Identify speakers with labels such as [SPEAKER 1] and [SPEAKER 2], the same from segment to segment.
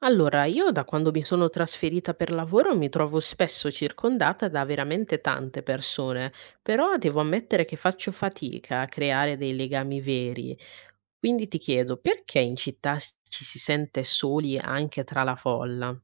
[SPEAKER 1] Allora, io da quando mi sono trasferita per lavoro mi trovo spesso circondata da veramente tante persone, però devo ammettere che faccio fatica a creare dei legami veri. Quindi ti chiedo, perché in città ci si sente soli anche tra la folla?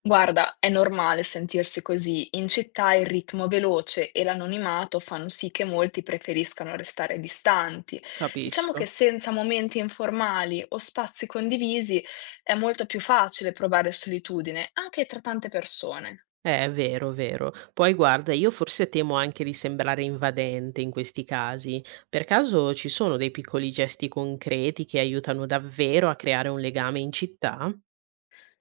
[SPEAKER 2] Guarda, è normale sentirsi così. In città il ritmo veloce e l'anonimato fanno sì che molti preferiscano restare distanti. Diciamo che
[SPEAKER 1] Capisco.
[SPEAKER 2] senza momenti informali o spazi condivisi è molto più facile provare solitudine, anche tra tante persone.
[SPEAKER 1] È vero, vero. Poi guarda, io forse temo anche di sembrare invadente in questi casi. Per caso ci sono dei piccoli gesti concreti che aiutano davvero a creare un legame in città?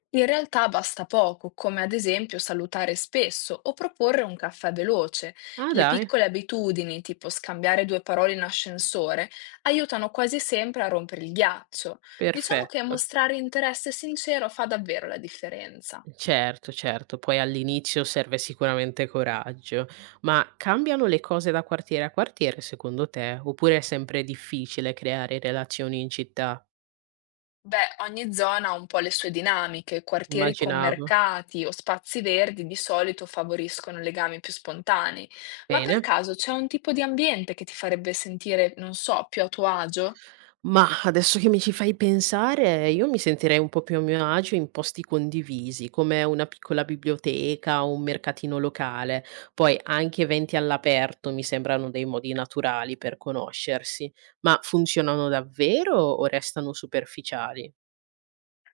[SPEAKER 2] In realtà basta poco, come ad esempio salutare spesso o proporre un caffè veloce.
[SPEAKER 1] Ah,
[SPEAKER 2] Le
[SPEAKER 1] dai.
[SPEAKER 2] piccole abitudini, tipo scambiare due parole in ascensore, aiutano quasi sempre a rompere il ghiaccio. Diciamo che
[SPEAKER 1] Perfetto.
[SPEAKER 2] mostrare interesse sincero fa davvero la differenza.
[SPEAKER 1] Certo, certo. Poi all'inizio serve sicuramente coraggio. Ma cambiano le cose da quartiere a quartiere secondo te? Oppure è sempre difficile creare relazioni in città?
[SPEAKER 2] Beh, ogni zona ha un po' le sue dinamiche, quartieri con
[SPEAKER 1] Immaginavo.
[SPEAKER 2] mercati o spazi verdi di solito favoriscono legami più spontanei, ma per
[SPEAKER 1] Bene.
[SPEAKER 2] caso c'è un tipo di ambiente che ti farebbe sentire, non so, più a tuo agio?
[SPEAKER 1] Mah, adesso che mi ci fai pensare, io mi sentirei un po' più a mio agio in posti condivisi, come una piccola biblioteca o un mercatino locale. Poi anche eventi all'aperto mi sembrano dei modi naturali per conoscersi, ma funzionano davvero o restano superficiali?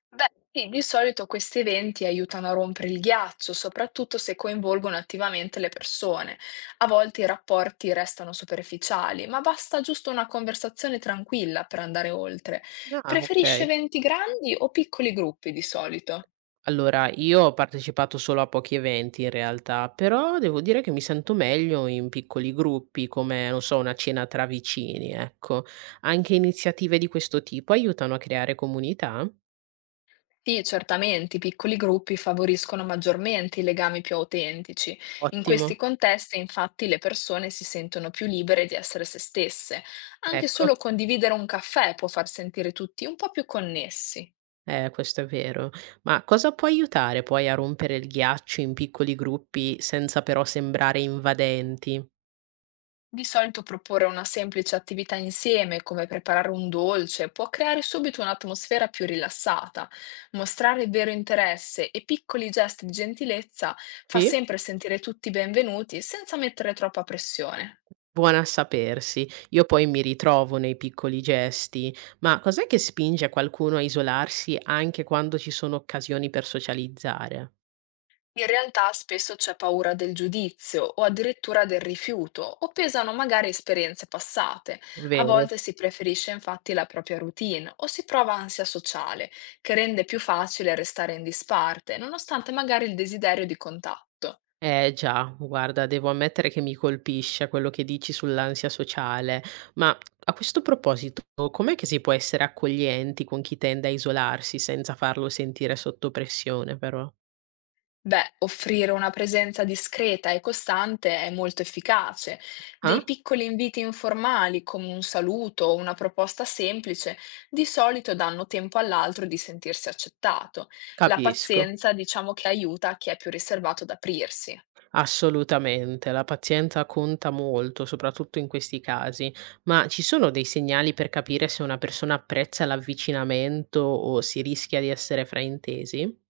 [SPEAKER 2] Beh, sì, di solito questi eventi aiutano a rompere il ghiaccio, soprattutto se coinvolgono attivamente le persone. A volte i rapporti restano superficiali, ma basta giusto una conversazione tranquilla per andare oltre.
[SPEAKER 1] Ah,
[SPEAKER 2] Preferisce
[SPEAKER 1] ok.
[SPEAKER 2] eventi grandi o piccoli gruppi di solito?
[SPEAKER 1] Allora, io ho partecipato solo a pochi eventi in realtà, però devo dire che mi sento meglio in piccoli gruppi, come, non so, una cena tra vicini, ecco. Anche iniziative di questo tipo aiutano a creare comunità?
[SPEAKER 2] Sì, certamente, i piccoli gruppi favoriscono maggiormente i legami più autentici. In
[SPEAKER 1] Ottimo,
[SPEAKER 2] questi contesti, infatti, le persone si sentono più libere di essere se stesse. Anche
[SPEAKER 1] ecco,
[SPEAKER 2] solo condividere un caffè può far sentire tutti un po' più connessi.
[SPEAKER 1] questo è vero. Ma cosa può aiutare poi a rompere il ghiaccio in piccoli gruppi senza però sembrare invadenti?
[SPEAKER 2] Di solito proporre una semplice attività insieme, come preparare un dolce, può creare subito un'atmosfera più rilassata. Mostrare vero interesse e piccoli gesti di gentilezza fa
[SPEAKER 1] Sì?
[SPEAKER 2] sempre sentire tutti benvenuti senza mettere troppa pressione.
[SPEAKER 1] Buona a sapersi. Io poi mi ritrovo nei piccoli gesti. Ma cos'è che spinge qualcuno a isolarsi anche quando ci sono occasioni per socializzare?
[SPEAKER 2] In realtà spesso c'è paura del giudizio o addirittura del rifiuto, o pesano magari esperienze passate. A
[SPEAKER 1] Vero?
[SPEAKER 2] volte si preferisce infatti la propria routine o si prova ansia sociale, che rende più facile restare in disparte, nonostante magari il desiderio di contatto.
[SPEAKER 1] Eh già, guarda, devo ammettere che mi colpisce quello che dici sull'ansia sociale, ma a questo proposito, com'è che si può essere accoglienti con chi tende a isolarsi senza farlo sentire sotto pressione però?
[SPEAKER 2] Beh, offrire una presenza discreta e costante è molto efficace. Dei
[SPEAKER 1] Ah?
[SPEAKER 2] piccoli inviti informali, come un saluto o una proposta semplice, di solito danno tempo all'altro di sentirsi accettato. La
[SPEAKER 1] Capisco.
[SPEAKER 2] pazienza, diciamo che aiuta chi è più riservato ad aprirsi.
[SPEAKER 1] Assolutamente, la pazienza conta molto, soprattutto in questi casi, ma ci sono dei segnali per capire se una persona apprezza l'avvicinamento o si rischia di essere fraintesi?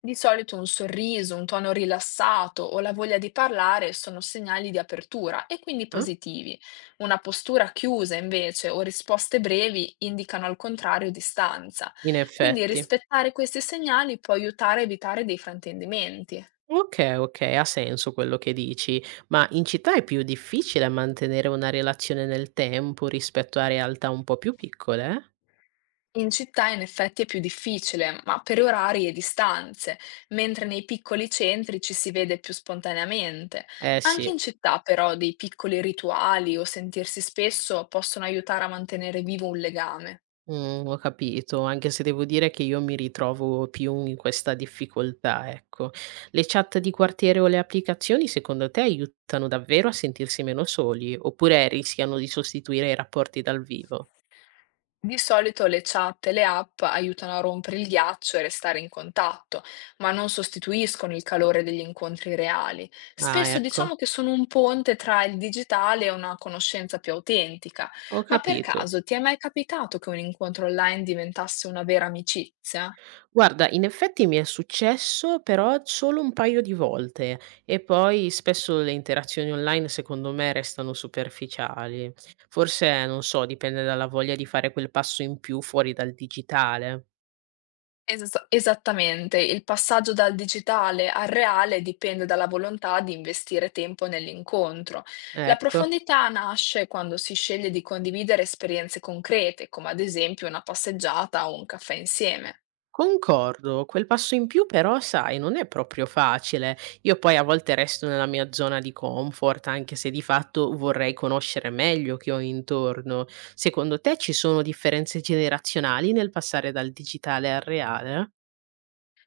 [SPEAKER 2] Di solito un sorriso, un tono rilassato o la voglia di parlare sono segnali di apertura e quindi
[SPEAKER 1] Ah,
[SPEAKER 2] positivi. Una postura chiusa invece o risposte brevi indicano al contrario distanza.
[SPEAKER 1] in
[SPEAKER 2] Quindi
[SPEAKER 1] effetti.
[SPEAKER 2] rispettare questi segnali può aiutare a evitare dei fraintendimenti.
[SPEAKER 1] Ok, ok, ha senso quello che dici, ma in città è più difficile mantenere una relazione nel tempo rispetto a realtà un po' più piccole?
[SPEAKER 2] In città in effetti è più difficile, ma per orari e distanze, mentre nei piccoli centri ci si vede più spontaneamente.
[SPEAKER 1] Eh, eh,
[SPEAKER 2] Anche in
[SPEAKER 1] sì.
[SPEAKER 2] città, però, dei piccoli rituali o sentirsi spesso possono aiutare a mantenere vivo un legame.
[SPEAKER 1] Mhmm, ho capito, anche se devo dire che io mi ritrovo più in questa difficoltà, ecco. Le chat di quartiere o le applicazioni secondo te aiutano davvero a sentirsi meno soli, oppure rischiano di sostituire i rapporti dal vivo?
[SPEAKER 2] Di solito le chat e le app aiutano a rompere il ghiaccio e restare in contatto, ma non sostituiscono il calore degli incontri reali.
[SPEAKER 1] Ah,
[SPEAKER 2] Spesso
[SPEAKER 1] ecco,
[SPEAKER 2] diciamo che sono un ponte tra il digitale e una conoscenza più autentica.
[SPEAKER 1] ho
[SPEAKER 2] Ma per
[SPEAKER 1] capito.
[SPEAKER 2] caso ti è mai capitato che un incontro online diventasse una vera amicizia?
[SPEAKER 1] Guarda, in effetti mi è successo, però solo un paio di volte e poi spesso le interazioni online secondo me restano superficiali. Forse, non so, dipende dalla voglia di fare quel passo in più fuori dal digitale.
[SPEAKER 2] Esas Esattamente. Il passaggio dal digitale al reale dipende dalla volontà di investire tempo nell'incontro. La
[SPEAKER 1] Ecco,
[SPEAKER 2] profondità nasce quando si sceglie di condividere esperienze concrete, come ad esempio una passeggiata o un caffè insieme.
[SPEAKER 1] concordo, quel passo in più però, sai, non è proprio facile. Io poi a volte resto nella mia zona di comfort, anche se di fatto vorrei conoscere meglio chi ho intorno. Secondo te ci sono differenze generazionali nel passare dal digitale al reale?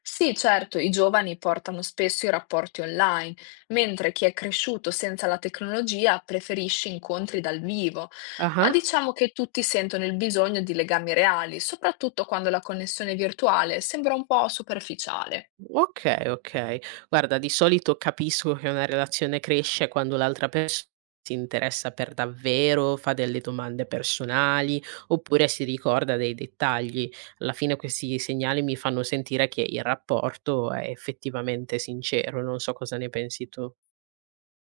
[SPEAKER 2] Sì, certo, i giovani portano spesso i rapporti online, mentre chi è cresciuto senza la tecnologia preferisce incontri dal vivo, ma
[SPEAKER 1] Ah.
[SPEAKER 2] diciamo che tutti sentono il bisogno di legami reali, soprattutto quando la connessione virtuale sembra un po' superficiale.
[SPEAKER 1] Okay, okay. Guarda, di solito capisco che una relazione cresce quando l'altra persona si interessa per davvero, fa delle domande personali oppure si ricorda dei dettagli. Alla fine questi segnali mi fanno sentire che il rapporto è effettivamente sincero, non so cosa ne pensi tu.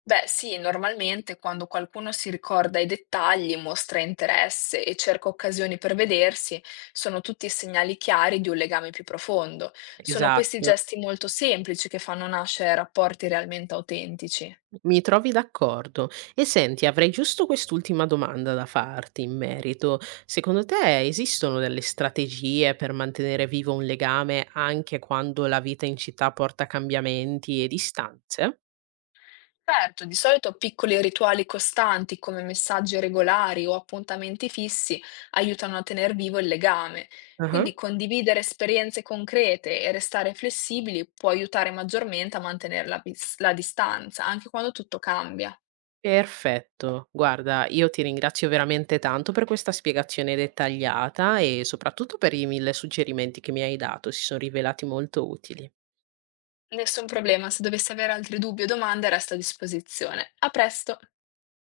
[SPEAKER 2] Beh, sì, normalmente quando qualcuno si ricorda i dettagli, mostra interesse e cerca occasioni per vedersi, sono tutti segnali chiari di un legame più profondo. Sono questi
[SPEAKER 1] Esatto.
[SPEAKER 2] gesti molto semplici che fanno nascere rapporti realmente autentici.
[SPEAKER 1] Mi trovi d'accordo. E senti, avrei giusto quest'ultima domanda da farti in merito. Secondo te esistono delle strategie per mantenere vivo un legame anche quando la vita in città porta cambiamenti e distanze?
[SPEAKER 2] Certo, di solito piccoli rituali costanti come messaggi regolari o appuntamenti fissi aiutano a tener vivo il legame.
[SPEAKER 1] Ah.
[SPEAKER 2] Quindi condividere esperienze concrete e restare flessibili può aiutare maggiormente a mantenere la, la distanza, anche quando tutto cambia.
[SPEAKER 1] Perfetto. Guarda, io ti ringrazio veramente tanto per questa spiegazione dettagliata e soprattutto per i mille suggerimenti che mi hai dato, si sono rivelati molto utili.
[SPEAKER 2] Nessun problema, se dovessi avere altri dubbi o domande, resto a disposizione. A presto!